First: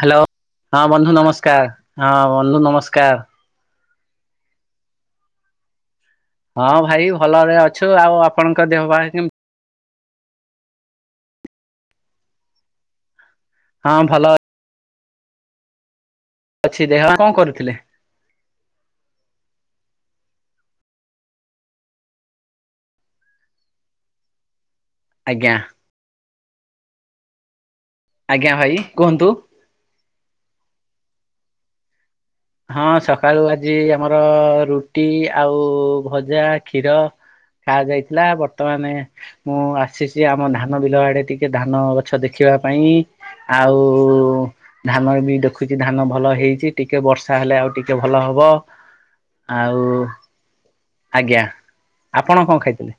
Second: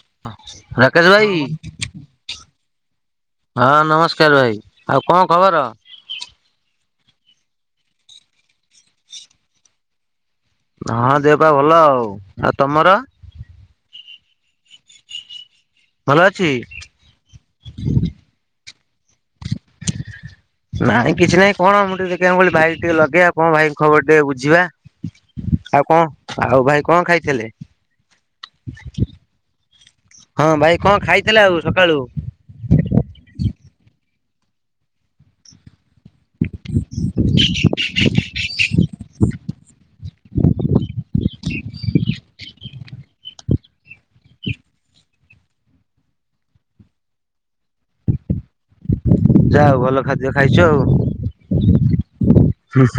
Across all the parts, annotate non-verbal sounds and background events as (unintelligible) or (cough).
Hello ହଁ ବନ୍ଧୁ ରାକେଶ ଭାଇ ନମସ୍କାର ହଁ ବନ୍ଧୁ ନମସ୍କାର (inaudible) ହଁ ନମସ୍କାର। ନମସ୍କାର ଭାଇ ଆଉ କଣ ଖବର। ହଁ ଭାଇ ଭଲରେ ଅଛୁ ଆଉ ଆପଣଙ୍କ ଦେହ ବା କେମିତି ହଁ ଦେହ ପା ଭଲ ଆଉ ଆଉ ତମର? ହଁ ଭଲ। ଅଛି ଦେହ କଣ କରୁଥିଲେ। (inaudible) ନାଇଁ କିଛି ନାଇଁ କଣ ମୁଁ ଟିକେ ଦେଖିବା କହ ଭାଇ ଟିକେ ଲଗେଇବା କଣ ଭାଇ ଖବର ଟିକେ ବୁଝିବା। ଆଜ୍ଞା ଆଉ କଣ ଆଉ ଭାଇ କଣ ଖାଇଥିଲେ? ଆଜ୍ଞା ଭାଇ କୁହନ୍ତୁ (inaudible) ହଁ ଭାଇ କଣ ଖାଇଥିଲେ ଆଉ ସକାଳୁ। ହଁ ସକାଳୁ ଆଜି ଆମର ରୁଟି ଆଉ ଭଜା କ୍ଷୀର ଖା ଯାଇଥିଲା ବର୍ତ୍ତମାନ ମୁଁ ଆସିଛି ଆମ ଧାନ ବିଲ ଆଡେ ଟିକେ ଧାନ ଗଛ ଦେଖିବାକୁ। ପାଇଁ ଆଉ ଧାନ ବି ଦେଖୁଛି ଧାନ ଭଲ ହେଇଛି ଟିକେ ବର୍ଷ ତାହେଲେ ଆଉ ଟିକେ ଭଲ ହବ। ଯାହା ହଉ ଆଉ ଭଲ ଖାଦ୍ୟ ଖାଇଛୁ ଆଉ ଆଜ୍ଞା ଆପଣ କଣ ଖାଇଥିଲେ।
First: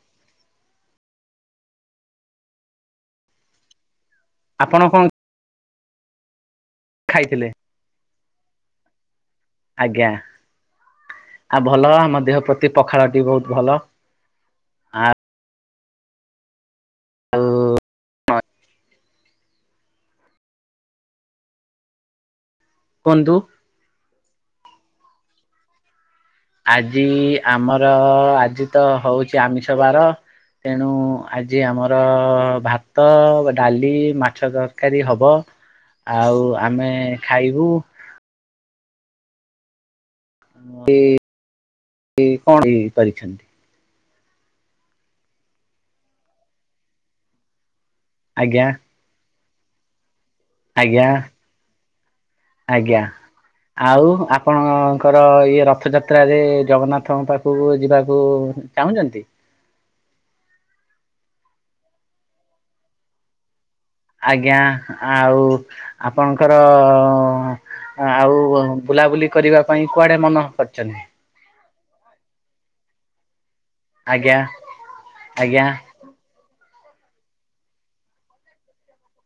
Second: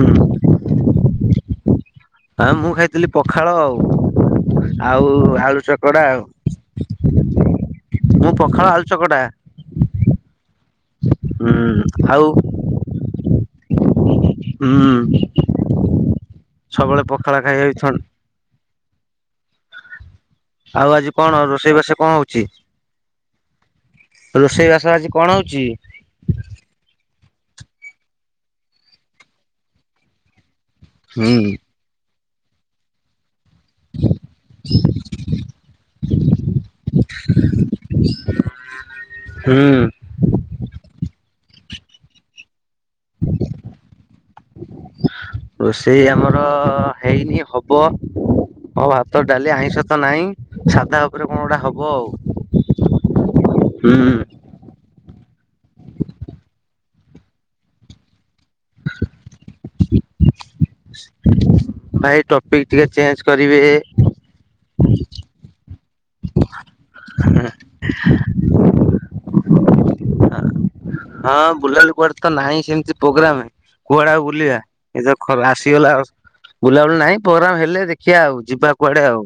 ହଁ ମୁଁ ଖାଇଥିଲି ପଖାଳ ଆଉ ଆପଣ କଣ ଆଉ ଆଳୁ ଚକଡା ଆଉ। ଖାଇଥିଲେ ମୁଁ ପଖାଳ ଆଲୁଚକଟା। ଆଜ୍ଞା (inaudible) ଆଉ ଭଲ ଆମ ଦେହ ପ୍ରତି ପଖାଳଟି ବହୁତ ଭଲ ହୁଁ। ସବୁବେଳେ ପଖାଳ ଖାଇ ଯାଉଛନ ଆଉ ଆଜି କଣ ରୋଷେଇବାସ କଣ ହଉଛି। କୁହନ୍ତୁ। ରୋଷେଇ ବାସ ଆଜି କଣ ହଉଛି। ଆଜି ଆମର ଆଜି ତ ହଉଛି ଆମିଷ ବାର ତେଣୁ ହୁଁ ଆଜି ଆମର ଭାତ ଡାଲି ମାଛ ତରକାରୀ ହବ ଆଉ ଆମେ ଖାଇବୁ। ହୁଁ। କଣଇ କରିଛନ୍ତି। ରୋଷେଇ ଆମର ହେଇନି ହବ ଆଜ୍ଞା ହଉ ଭାତ ଡାଲି ଆଇଁଷ ତ ନାହିଁ। ସାଧା ଆଜ୍ଞା ଉପରେ କଣ ଗୁଡା ହବ ଆଉ। ଆଜ୍ଞା ହୁଁ ଆଉ ଆପଣ। ଙ୍କର ଇଏ ରଥ ଯାତ୍ରାରେ ଜଗନ୍ନାଥଙ୍କ ପାଖକୁ ଯିବାକୁ ଚାହୁଁଛନ୍ତି ଭାଇ ଟପିକ ଟିକେ ଚେଞ୍ଜ କରିବେ। ଆଜ୍ଞା ଆଉ। ଆପଣଙ୍କର ଆଉ ବୁଲାବୁଲି କରିବା ପାଇଁ କୁଆଡ଼େ ମନ କରିଛନ୍ତି। ହଁ ବୁଲାଲୁ କୁଆଡେ ତ ନାହିଁ ସେମିତି ପ୍ରୋଗ୍ରାମ। କୁଆଡେକୁ ଆଜ୍ଞା ବୁଲିବା ଏତ ଖ ଆଜ୍ଞା ଆସିଗଲା ଆଉ। ବୁଲାବୁଲି ନାହିଁ ପ୍ରୋଗ୍ରାମ ହେଲେ ଦେଖିବା ଆଉ ଯିବା କୁଆଡେ ଆଉ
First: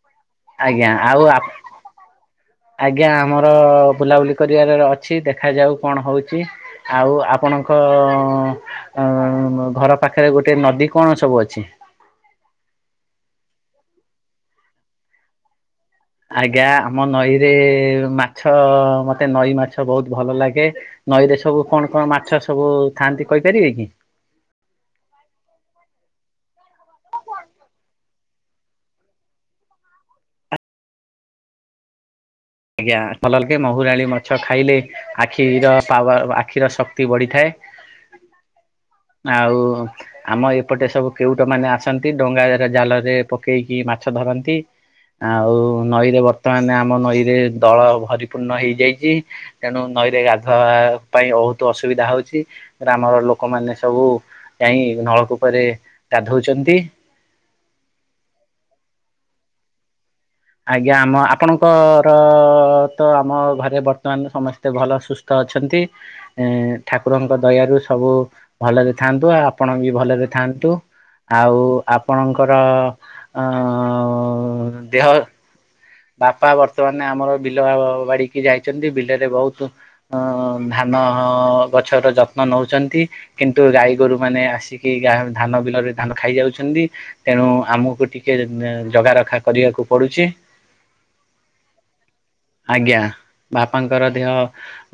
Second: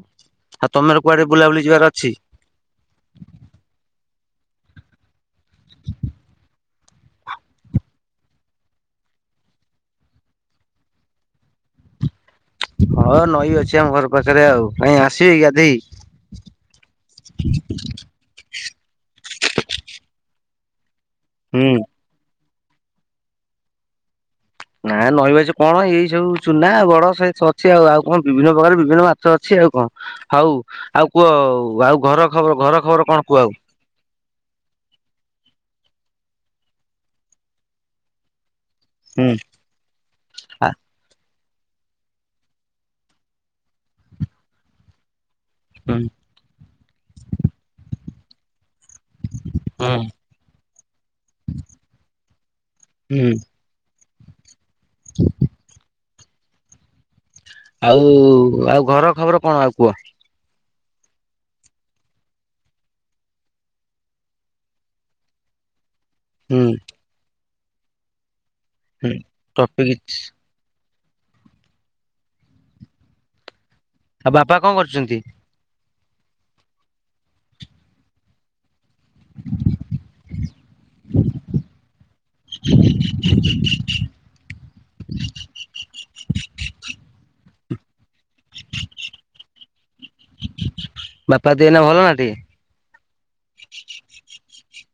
ଆଉ ତମର କୁଆଡେ। ବୁଲାବୁଲି ଯିବାର ଅଛି? ଆଜ୍ଞା ଆମର ବୁଲାବୁଲି କରି। ଓଡ଼ିଆରେ ଅଛି ଦେଖାଯାଉ କଣ ହଉଛି ଆଉ ଆପଣଙ୍କ। ଆମ ଘର ପାଖରେ ଗୋଟେ ନଦୀ କଣ ସବୁ ଅଛି। ହଁ ନଈ ଅଛି ଆମ ଘର ପାଖରେ ଆଉ କାଇଁ ଆସିବି ଗାଧେଇ। ଆଜ୍ଞା ଆମ ନଈରେ ମାଛ ମତେ ନଈ ମାଛ ବହୁତ ଭଲ ଲାଗେ। ନଈରେ ସବୁ ହୁଁ କଣ କଣ ମାଛ ସବୁ ଥାଆନ୍ତି କହିପାରିବେ କି। ନା ନଈବାଛି କଣ ଏଇ ସବୁ ଚୁନା ବଡ ସେଇ ଅଛି ଆଉ ଆଉ କଣ ବିଭିନ୍ନ ପ୍ରକାର ବିଭିନ୍ନ ମାଛ ଅଛି। ଆଉ କଣ ହଉ ଆଉ କୁହ ଆଉ ଘର? ଖବର ଘର ଆଜ୍ଞା ଖବର କଣ କୁହ ତଲଲ ଆଉ କେେ ମହୁୁରଣୀ ମାଛ ଖାଇଲେ ଆଖିର ପା। ଆକ୍ଷିର ଶକ୍ତି ବଢିଥାଏ ହୁଁ। ଆଉ ଆମ ଏପଟେ ସବୁ କେଉଠି ଲୋକମାନୋନେ ଆସନ୍ତି ଡଙ୍ଗା ଜାଲରେ ପକେଇକି ମାଛ ଧରନ୍ତି ଆଉ ହୁଁ ନଈରେ ବର୍ତ୍ତମାନ ଆମ ନଈ ଦଳ ଭରିପୂର୍ଣ୍ଣ ହେଇଯାଇଛି। ତେଣୁ ହୁଁ ନଈରେ ଗାଧୋଇବା ପାଇଁ ବହୁତ ଅସୁବିଧା ହଉଛି ଗ୍ରାମର ହୁଁ ଲୋକମାନେ ସବୁ ଯାଇ ନଳକୂପରେ ଗାଧଉଛନ୍ତି ଆଉ ଆଉ ଘର ଖବର କଣ ଆଉ କୁହ? ଆଜ୍ଞା ଆମ ଆପଣଙ୍କର ତ ଆମ ଘରେ ବର୍ତ୍ତମାନ ସମସ୍ତେ ଭଲ ସୁସ୍ଥ ଅଛନ୍ତି ଏ ହୁଁ ଠାକୁରଙ୍କ ଦୟାରୁ ସବୁ ଭଲରେ ହୁଁ। ଥାଆନ୍ତୁ ଆଉ ଆପଣ ବି ଟପିକ ଭଲରେ ଥାଆନ୍ତୁ। ଆଉ ଆପଣଙ୍କର ଅ ଆଉ ବାପା କଣ ଦେହ କରୁଛନ୍ତି ବାପା ବର୍ତ୍ତମାନ ଆମର ବିଲ ବାଡିିକି ଯାଇ। ବିଲରେ ବ ଧ ଗଛ ଯ ନୁ ଗାଈ ଗୋରୁ ମାନେ ଆସିକି ଗା ଧାନ ବିଲରେ ଧାନ ଖାଇଯାଉଛନ୍ତି ତେଣୁ ଆମକୁ ଟିକେ ଜଗା ରଖା କରିବାକୁ ପଡୁଛି ବାପା ଦିଏ ନା ଭଲ ନାଠ ଆଜ୍ଞା ବାପାଙ୍କର ଦେହ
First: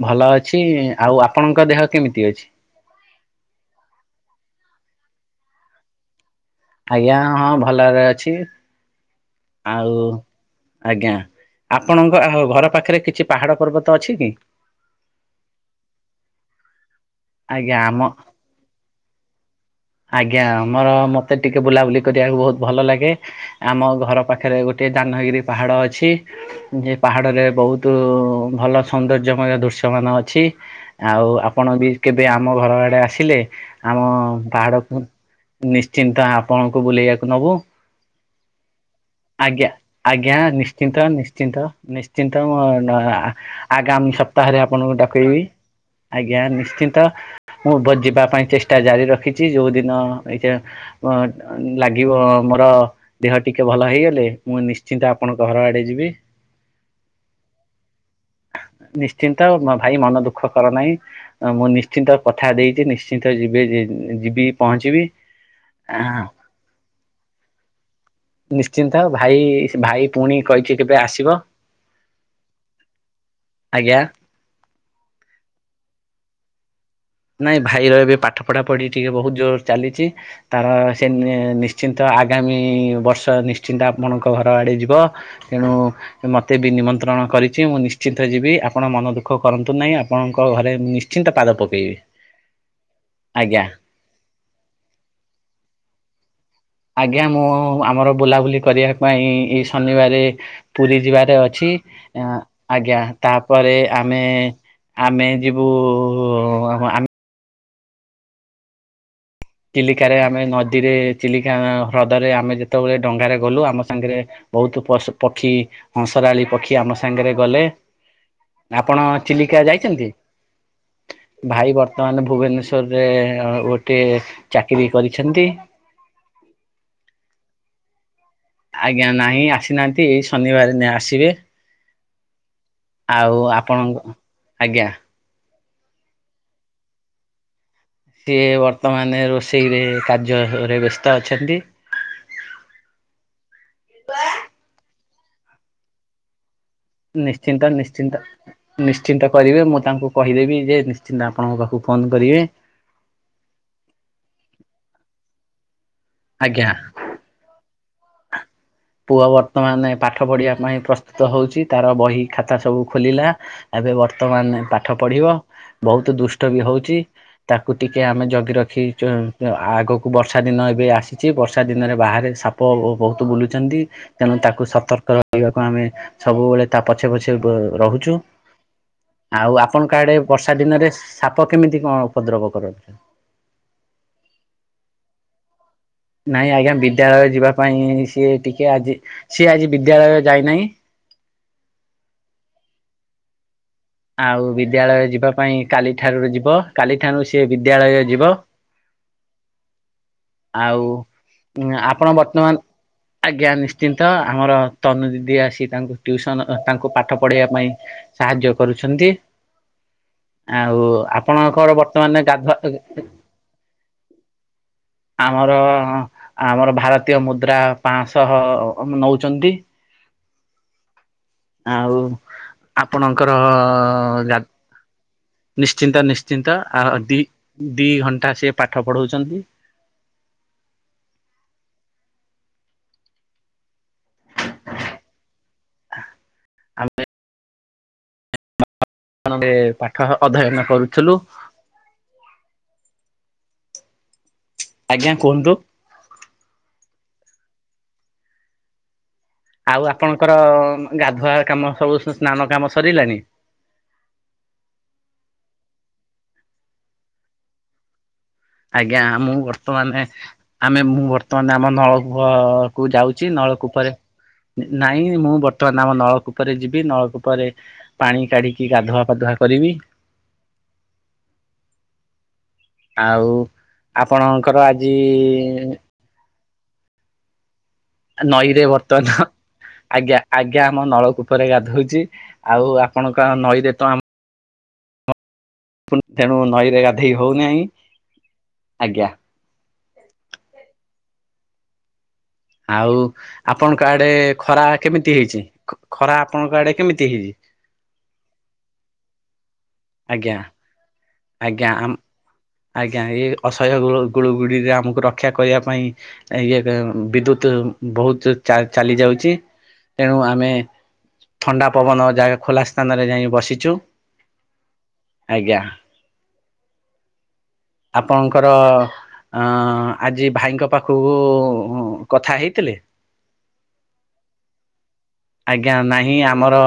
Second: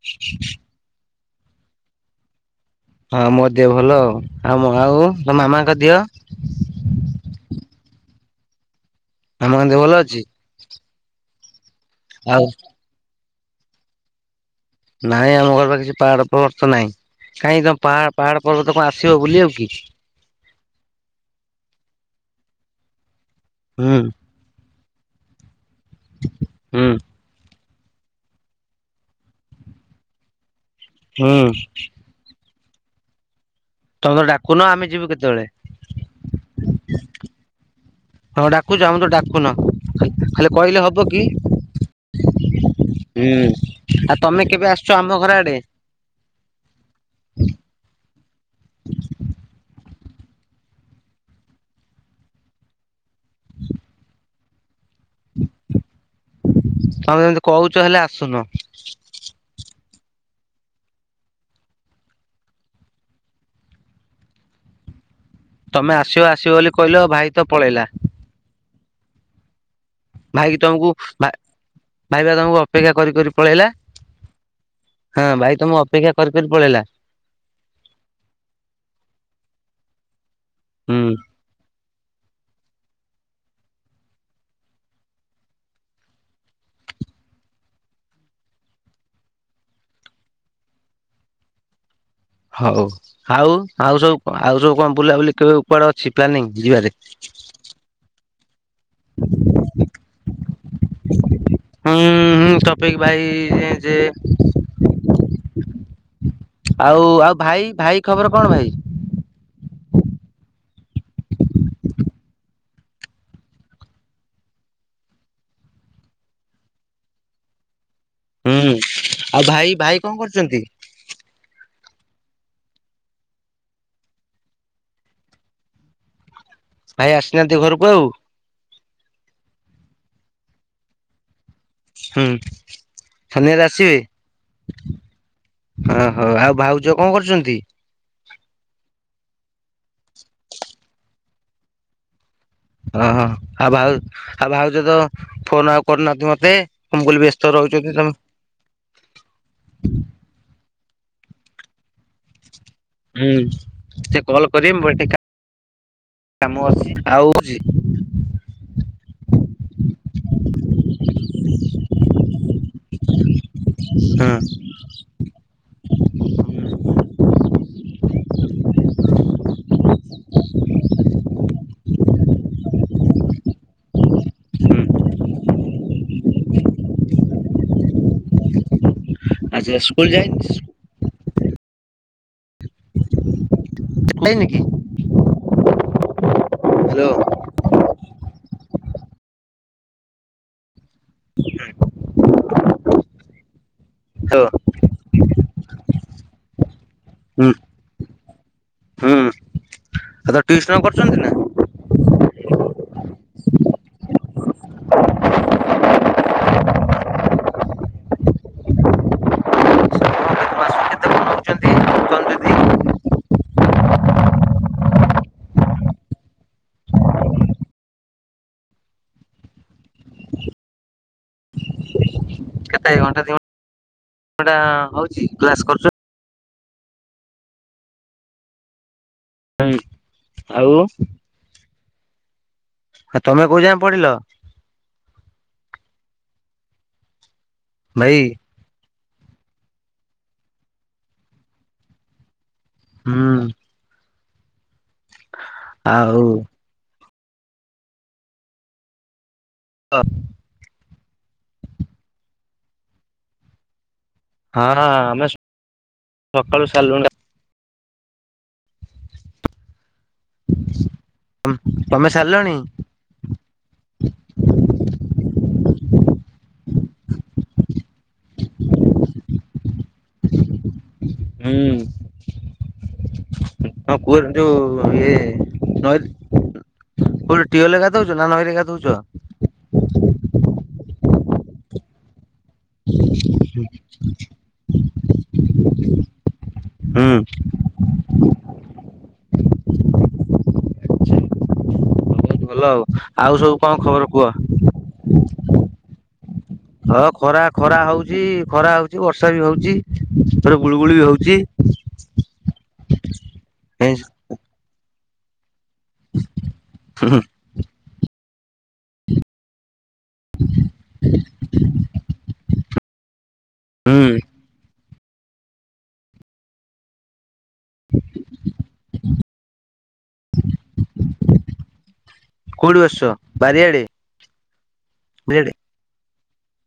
ଭଲ ଅଛି ଆଉ। ଆପଣଙ୍କ ଦେହ କେମିତି ଅଛି। ହଁ ମୋ ଦେହ ଭଲ ଆଉ ଆଉ ଆଉ ତ ମାମାଙ୍କ ଦିଅ? ଆଜ୍ଞା ହଁ ଭଲରେ ଅଛି। ଆମ କ ଆଉ ଭଲ ଅଛି। ଆଜ୍ଞା ଆପଣଙ୍କ ଆଉ ଘର ପାଖରେ କିଛି ପାହାଡ ପର୍ବତ ଅଛି କି। ନାଇଁ ଆମ ଘର ବା କିଛି ପାହାଡ ପବର୍ ତ ନାହିଁ। କାଇହିଁକି ତମ ଆଜ୍ଞା ଆମ ପାହା ପାହାଡ ପର୍ବ ତ କଣ ଆସିବ ବୁଲି ଆଉ କି। ଆଜ୍ଞା ଆମର ମୋତେ ଟିକିେ ବୁଲାବୁଲି କରିବାକୁ ବହୁତ ଭଲ ଲାଗେ ଆମ ହୁଁ ଘର ପାଖରେ ଗୋଟଏ ଦହାନଗିରି ପାହାଡ଼ ଅଛି ହୁଁ ଯେ ପାହାଡ଼ରେ ବହୁତ ଭଲ ସୌନ୍ଦର୍ଯ୍ୟମୟ ଦୃଶ୍ୟମାନ ଅଛି ଆଉ ହୁଁ। ଆପଣ ବି କେବେ ଆମ ଘର ଆଡ଼େ ଆସିଲେ ଆମ ତମେ ତ ଡାକୁନ ଆମେ ପାହାଡକୁ ଯିବୁ କେତେବେଳେ ନିଶ୍ଚିନ୍ତ ଆପଣଙ୍କୁ ବୁଲେଇବାକୁ ନବୁ। ତମେ ଡାକୁଛ ଆମକୁ ତ ଡାକୁନ। ଆଜ୍ଞା ଆଜ୍ଞା ଖାଲି କହିଲେ ନିଶ୍ଚିନ୍ତ ହବ କି ନିଶ୍ଚିନ୍ତ ନିଶ୍ଚିନ୍ତ। ଆଗାମୀ ଆଉ ତମେ ସପ୍ତାହରେ କେବେ ଆସୁଛ ଆପଣଙ୍କୁ ଆମ ଘର ଡକେଇବି ଆଡେ ଆଜ୍ଞା ନିଶ୍ଚିନ୍ତ। ମୁଁ ବଜିବା ପାଇଁ ଚେଷ୍ଟା ଜାରି ରଖିଛି ଯୋଉ ଦିନ ଏଛା ଲାଗିବ ମୋର ଦେହ ଟିକେ ଭଲ ହେଇଗଲେ ମୁଁ ନି୍ଚ ନିଶ୍ଚିନ୍ତ ଆପଣଙ୍କ ଘର ଆଡେ ଯିବି ତମେ ଯେମିତି କହୁଛ ହେଲେ ଆସୁନ ନିଶ୍ଚିନ୍ତ। ଭାଇ ମନ ଦୁଃଖ କର ନାହିଁ ମୁଁ ନି ନିଶ୍ଚିନ୍ତ କଥା ଦେଇଛି ନିଶ୍ଚିନ୍ତ ଯିବେ ଯିବି ପହଞ୍ଚିବି। ତମେ ଆ ଆସିବ ଆସିବ ବୋଲି କହିଲ ଭାଇ ତ ପଳେଇଲା। ଚିନ୍ତା ଭାଇ ଭାଇ ପୁଣି ଭାଇକ କହିଛି ତମକୁ କେବେ ଆସିବ ଭାଇବା ତମକୁ ଅପେକ୍ଷା କରି କରି ପଳେଇଲା। ଆଜ୍ଞା ହଁ ଭାଇ ତମକୁ ଅପେକ୍ଷା କରି କରି ପଳେଇଲା। ନାଇଁ ଭାଇର ଏବେ ପାଠ ପଢା ପଢି ଟିକେ ବହୁତ ଜୋର ଚାଲିଛି ତାର ହୁଁ ସେ ନିଶ୍ଚିନ୍ତ ଆଗାମୀ ବର୍ଷ ନିଶ୍ଚିନ୍ତ ଆପଣଙ୍କ ଘର ଆଡ଼େ ଯିବ ତେଣୁ ମୋତେ ବି ନିମନ୍ତ୍ରଣ କରିଛି ମୁଁ ନିଶ୍ଚିନ୍ତ ଯିବି ଆପଣ ମନ ଦୁଃଖ କରନ୍ତୁ ନାହିଁ ଆପଣଙ୍କ ଘରେ ମୁ ନିଶ୍ଚିନ୍ତ ପାଦ ପକାଇବି। ହଉ ଆଉ ଆଉ ସବୁ ଆଉ ସବୁ କଣ ବୁଲାବୁଲି କେବେ ଉପଡେ ଅଛି ପ୍ଲାନିଂ? ଯିବାରେ ଆଜ୍ଞା ମୁଁ ଆମର ବୁଲାବୁଲି କରିବା ପାଇଁ ଶନିବାର ପୁରୀ ଯିବାରେ ଅଛି ହୁଁ ହୁଁ ଟପିକ ଆଜ୍ଞା ଭାଇ ତାପରେ ଯେ ଆମେ ଆମେ ଯିବୁ ଆଉ ଆେ ଆଉ ଭାଇ ଭାଇ ଖବର କଣ ଭାଇ? ଚିଲିକାରେ ଆମେ ନ ନଦୀରେ ଚିଲିକା ହ୍ରଦରେ ଆମେ ଯେତେବେଳେ ଡଙ୍ଗାରେ ଗଲୁ ଆମ ସାଙ୍ଗରେ ବହୁତ ପ ପକ୍ଷୀ ହଁସରାଳି ପକ୍ଷୀ ଆମ ସାଙ୍ଗରେ ଗଲେ। ହୁଁ ଆପଣ ଆଉ ଚିଲିକା ଭାଇ ଭାଇ ଯାଇଛନ୍ତି କଣ କରୁଛନ୍ତି ଭାଇ ବର୍ତ ମାନେ ଭୁବନେଶ୍ଵରରେ ଗୋଟେ ଚାକିରୀ କରିଛନ୍ତି। ଭାଇ ଆସିନାହାନ୍ତି ଘରକୁ ଆଉ? ଆଜ୍ଞା ନାହିଁ ଆସିନାହାନ୍ତି ଶନିବାର ଆସିବେ। ହୁଁ ଆଉ ଶନିବାର ଆସିବେ? ଆପଣଙ୍କ ଆଜ୍ଞା ଓ ହୋ ଆଉ ଭାଉଜ କଣ କରୁଛନ୍ତି? ସିଏ ବର୍ତ୍ତମାନ ରୋଷେଇରେ କାର୍ଯ୍ୟରେ ବ୍ୟସ୍ତ ଅଛନ୍ତି। ଓ ହ ଆଉ ଭାଉ ଆଉ ଭାଉଛ ତ ଫୋନ ଆଉ କରୁନାହାନ୍ତି ମତେ। ମୁଁ କହିଲି ବ୍ୟସ୍ତ ନିଶ୍ଚିନ୍ତ ରହୁଛନ୍ତି ତମେ ନିଶ୍ଚିନ୍ତ ନିଶ୍ଚିନ୍ତ କରିବେ ମୁଁ ତାଙ୍କୁ କହିଦେବି ଯେ ତା ଆପଣଙ୍କ ପାଖକୁ ଫୋନ କରିବେ। ହୁଁ ସେ କଲ୍ କରିବେ ମୁଁ ଟିକେ କାମ ଆଜ୍ଞା ଅଛି ଆଉ ହଉଛି। ପୁଅ ବର୍ତ୍ତମାନ ପାଠ ପଢିବା ପାଇଁ ପ୍ରସ୍ତୁତ ହଉଛି ତାର ବହି ଖାତା ସବୁ ଖୋଲିଲା। ଏବେ ହଁ ବର୍ତ୍ତମାନ ପାଠ ପଢିବ ବହୁତ ଦୁଷ୍ଟ ବି ହଉଛି। ତାକୁ ଟିକେ ଆମେ ଜଗି ରଖି ଆଗକୁ ବର୍ଷା ଦିନ ଏବେ ଆସିଛି ବର୍ଷା ଦିନରେ ବାହାରେ ସାପ ବହୁତ ବୁଲ ତେଣୁ ତାକୁ ହୁଁ ସତର୍କ ରହିବାକୁ ଆମେ ସବୁବେଳେ ତା ପଛେ ପଛେ ରହୁଛୁ। (inaudible) ଆଉ ଆଚ୍ଛା ଆପଣ ସ୍କୁଲ କାଆଡେ ଯାଇନି ବର୍ଷା ଦିନରେ ସାପ କେମିତି କଣ ଉପଦ୍ରବ କରନ୍ତୁ। ନନ କିି ନାଇଁ ଆଜ୍ଞା ବିଦ୍ୟାଳୟ ଯିବା ପାଇଁ ସିଏ ଟିକେ ଆଜି ସିଏ ଆଜି ବିଦ୍ୟାଳୟରେ ଯାଇନାହିଁ। (inaudible) ହ୍ୟାଲୋ ଆଉ ବିଦ୍ୟାଳୟ ଯିବା ପାଇଁ କାଲିଠାରୁାରୁ ଯିବ। କାଲି ଠାରୁ ସିଏ ହୁଁ ବିଦ୍ୟାଳୟ ଯିବ। ହୁଁ ତ ଟିଉସନ ଆଉ କରୁଛନ୍ତି ନା? ଆପଣ ବର୍ତ୍ତମାନ ଆଜ୍ଞା ନିଶ୍ଚିନ୍ତ ଆମର ତନୁ ଦିଦି ଆସି ତାଙ୍କୁ ଟ୍ୟୁସନ୍ ତାଙ୍କୁ ପାଠ ପଢ଼ାଇବା ପାଇଁ ସାହାଯ୍ୟ କରୁଛନ୍ତି। ଆଉ କେତେ ଆପଣଙ୍କର କଣ ବର୍ତ୍ତମାନ ନଉଛନ୍ତି ଗାଧୁଆ ଯଦି ଆମର ଆମର ଭାରତୀୟ ମୁଦ୍ରା ପାଞ୍ଚଶହ ନଉଛନ୍ତି। ଆଉ କେତେ ଘଣ୍ଟା ଆପଣଙ୍କର ଦି ଘଣ୍ଟା ହଉଛି କ୍ଲାସ କରୁଛ ନିଶ୍ଚିନ୍ତ ନିଶ୍ଚିନ୍ତ। ଆଉ ଦି ଦି ଘଣ୍ଟା ସିଏ ପାଠ ପଢଉଛନ୍ତି (unintelligible) ଆଉ ଆ ତମେ କୋଉ ଯାଏ ପଡିଲ? ଆମେ ଭାଇ (unintelligible) ନରେ ପାଠ ଅଧ୍ୟୟନ କରୁଥିଲୁ। ହୁଁ। ଆଜ୍ଞା କୁହନ୍ତୁ। ଆଉ ଆଉ ହଁ ଆପଣଙ୍କର ଗାଧୁଆ କାମ ସବୁ ସ୍ନାନ କାମ ସରିଲାଣି? ହଁ ହଁ ଆମେ ସକାଳୁ ସାରିଲୁଣି ଆଜ୍ଞା ମୁଁ ବର୍ତ୍ତମାନେ ଆମେ ମୁଁ ବର୍ତ୍ତମାନ ଆମ ତମେ ନଳକୂପ ସାରିଲଣି? କୁ ଯାଉଛି ନଳ କୂପରେ ନାଇଁ ମୁଁ ବର୍ତ୍ତମାନ ଆମ ନଳକୂ ଉପରେ ଯିବ ନଳକୂପରେ ପାଣି କାଢିକି ଗାଧୁଆ ପାଧୁଆ କରିବି। ହୁଁ। ଆଉ ହଁ କୁଅର୍ ଆପଣଙ୍କର ଯୋଉ ଆଜି ଇଏ (unintelligible) ନା ନଈରେ ଗାଧଉଛ? ବର୍ତ୍ତମାନ ଆଜ୍ଞା ଆଜ୍ଞା। ମ ନଳକୂପରେ ଗାଧଉଚି ଆଉ ଆପଣଙ୍କ ଆ ନଈରେ ତ ଆମ ପୁ ତେଣୁ ନଈରେ ହୁଁ। ଗାଧେଇ ହଉନାହିଁ ଆଜ୍ଞା। ବହୁତ ଭଲ ଆଉ ସବୁ କଣ ଆପଣଙ୍କ ଖବର ଆଡେ କୁହ? ଖରା କେମିତି ହେଇଚି ଖ ଖରା ଆପଣଙ୍କ ଆଡେ କେମିତି ହେଇଚି ରା ଖରା ହଉଚି ଖରା ହଉଚି ବର୍ଷା ବି ହଉଚି ଆଜ୍ଞା ଥରେ ଗୁଳୁଗୁଳି ବି ହଉ ଆଜ୍ଞା ଆମ୍ ଆଜ୍ଞା ଏ ଅସହ୍ୟ ଗୁ ଗୁଳ ଗୁଳିରେ ଆମକୁ ରକ୍ଷା କରିବା ପାଇଁ ଇଏ ଏ ଇଁ ବିଦ୍ୟୁତ ବହୁତ ଚା ଚାଲି ଯାଉଚି। ତେଣୁ ଆମେ ଥଣ୍ଡା ପବନ ଯା ଖୋଲା ସ୍ଥାନରେ ଯାଇଁ ବସିଚୁ। ହୁଁ। ଆଜ୍ଞା। ଆପଣଙ୍କର ଅଁ ଆଜି ଭାଇଙ୍କ ପାଖକୁ ଉ କଥା ହେଇଥିଲେ? କୋଉଠି ବସିଛ ବାରିଆଡେ। ଆଜ୍ଞା ନାହିଁ ଆମର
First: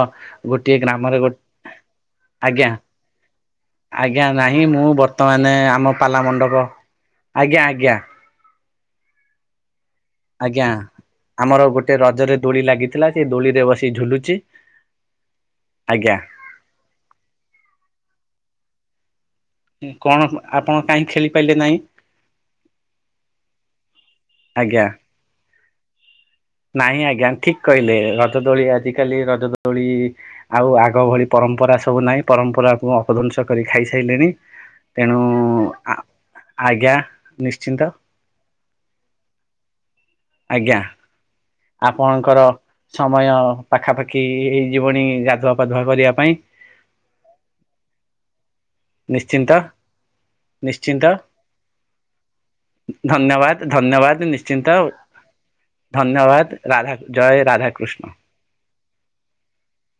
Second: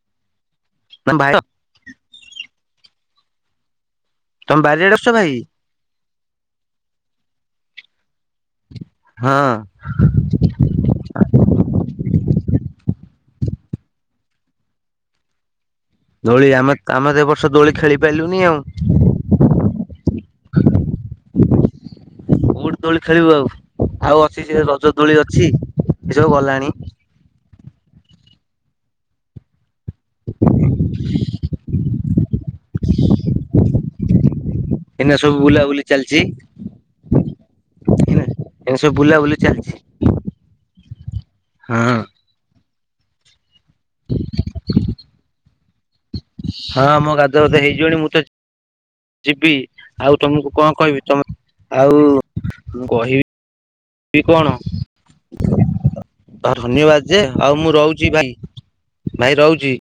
ଗୋଟିଏ ତମ ଗ୍ରାମରେ ଗୋ ଭାଇ ଆଜ୍ଞା ଆଜ୍ଞା ତମେ ନାହିଁ ମୁଁ ବାରିଆଡେ ବସିଛ ଭାଇ? ବର୍ତ୍ତମାନେ ଆମ ପାଲା ମଣ୍ଡପ ଆଜ୍ଞା ଆଜ୍ଞା। ହଁ। ଆଜ୍ଞା ଆମର ଗୋଟେ ରଜରେ ଦୋଳି ଲାଗିଥିଲା ସେ ଦୋଳିରେ ବସି ଝୁଲୁଚି। ଦୋଳି ଆମତ୍ ଆମେ ତ ଏ ବର୍ଷ ଦୋଳି ଖେଳି ପାଇଲୁନି ଆଉ। କଣ ଆପଣ କାହିଁ ଖେଳିପାରିଲେ ନାହିଁ? କୋଉଠି ଦୋଳି ଖେଳିବୁ ଆଉ। ଆଉ ଅଛି ସେ ଆଜ୍ଞା ରଜ ଦୋଳି ଅଛି ଏସବୁ ଗଲାଣି। ନାହିଁ ଆଜ୍ଞା ଠିକ କହିଲେ ରଜଦୋଳି ଆଜିକାଲି ରଜ ଦୋ ଦୋଳି ଆଉ ଆଗ ଭଳି ପରମ୍ପରା ସବୁ ନାହିଁ ପରମ୍ପରାକୁ ଅପଧ୍ୱଂସ କରି ଖାଇସାରିଲେଣି। ଏଇନା ତେଣୁ ସବୁ ବୁଲାବୁଲି ଆ ଚାଲିଛି। ଆଜ୍ଞା ନିଶ୍ଚିନ୍ତ। ଏନ୍ତି ସବୁ ବୁଲାବୁଲି ଚାଲିଛି। ଆଜ୍ଞା ହଁ ଆପଣଙ୍କର ସମୟ ପାଖାପାଖି ଏଇ ଜୀବଣୀ ଗାଧୁଆ ପାଧୁଆ କରିବା ପାଇଁ। ହଁ ମୋ ଗାଧୁଆ ପାଧୂଆ ହେଇଯିବଣି ମୁଁ ତ ଯିବି ନିଶ୍ଚିନ୍ତ ଆଉ ତମକୁ କଣ କହିବି ନିଶ୍ଚିନ୍ତ ତମେ ଆଉ ମୁ କହିବିି ଧନ୍ୟବାଦ (inaudible) ଧନ୍ୟବାଦ କି କଣ? ନିଶ୍ଚିନ୍ତ ଧନ୍ୟବାଦ। ଆଉ ରାଧା ଧନ୍ୟବାଦ ଯେ ଜୟ ଆଉ ମୁଁ ରାଧାକୃଷ୍ଣ ରହୁଛି ଭାଇ ଭାଇ ରହୁଛି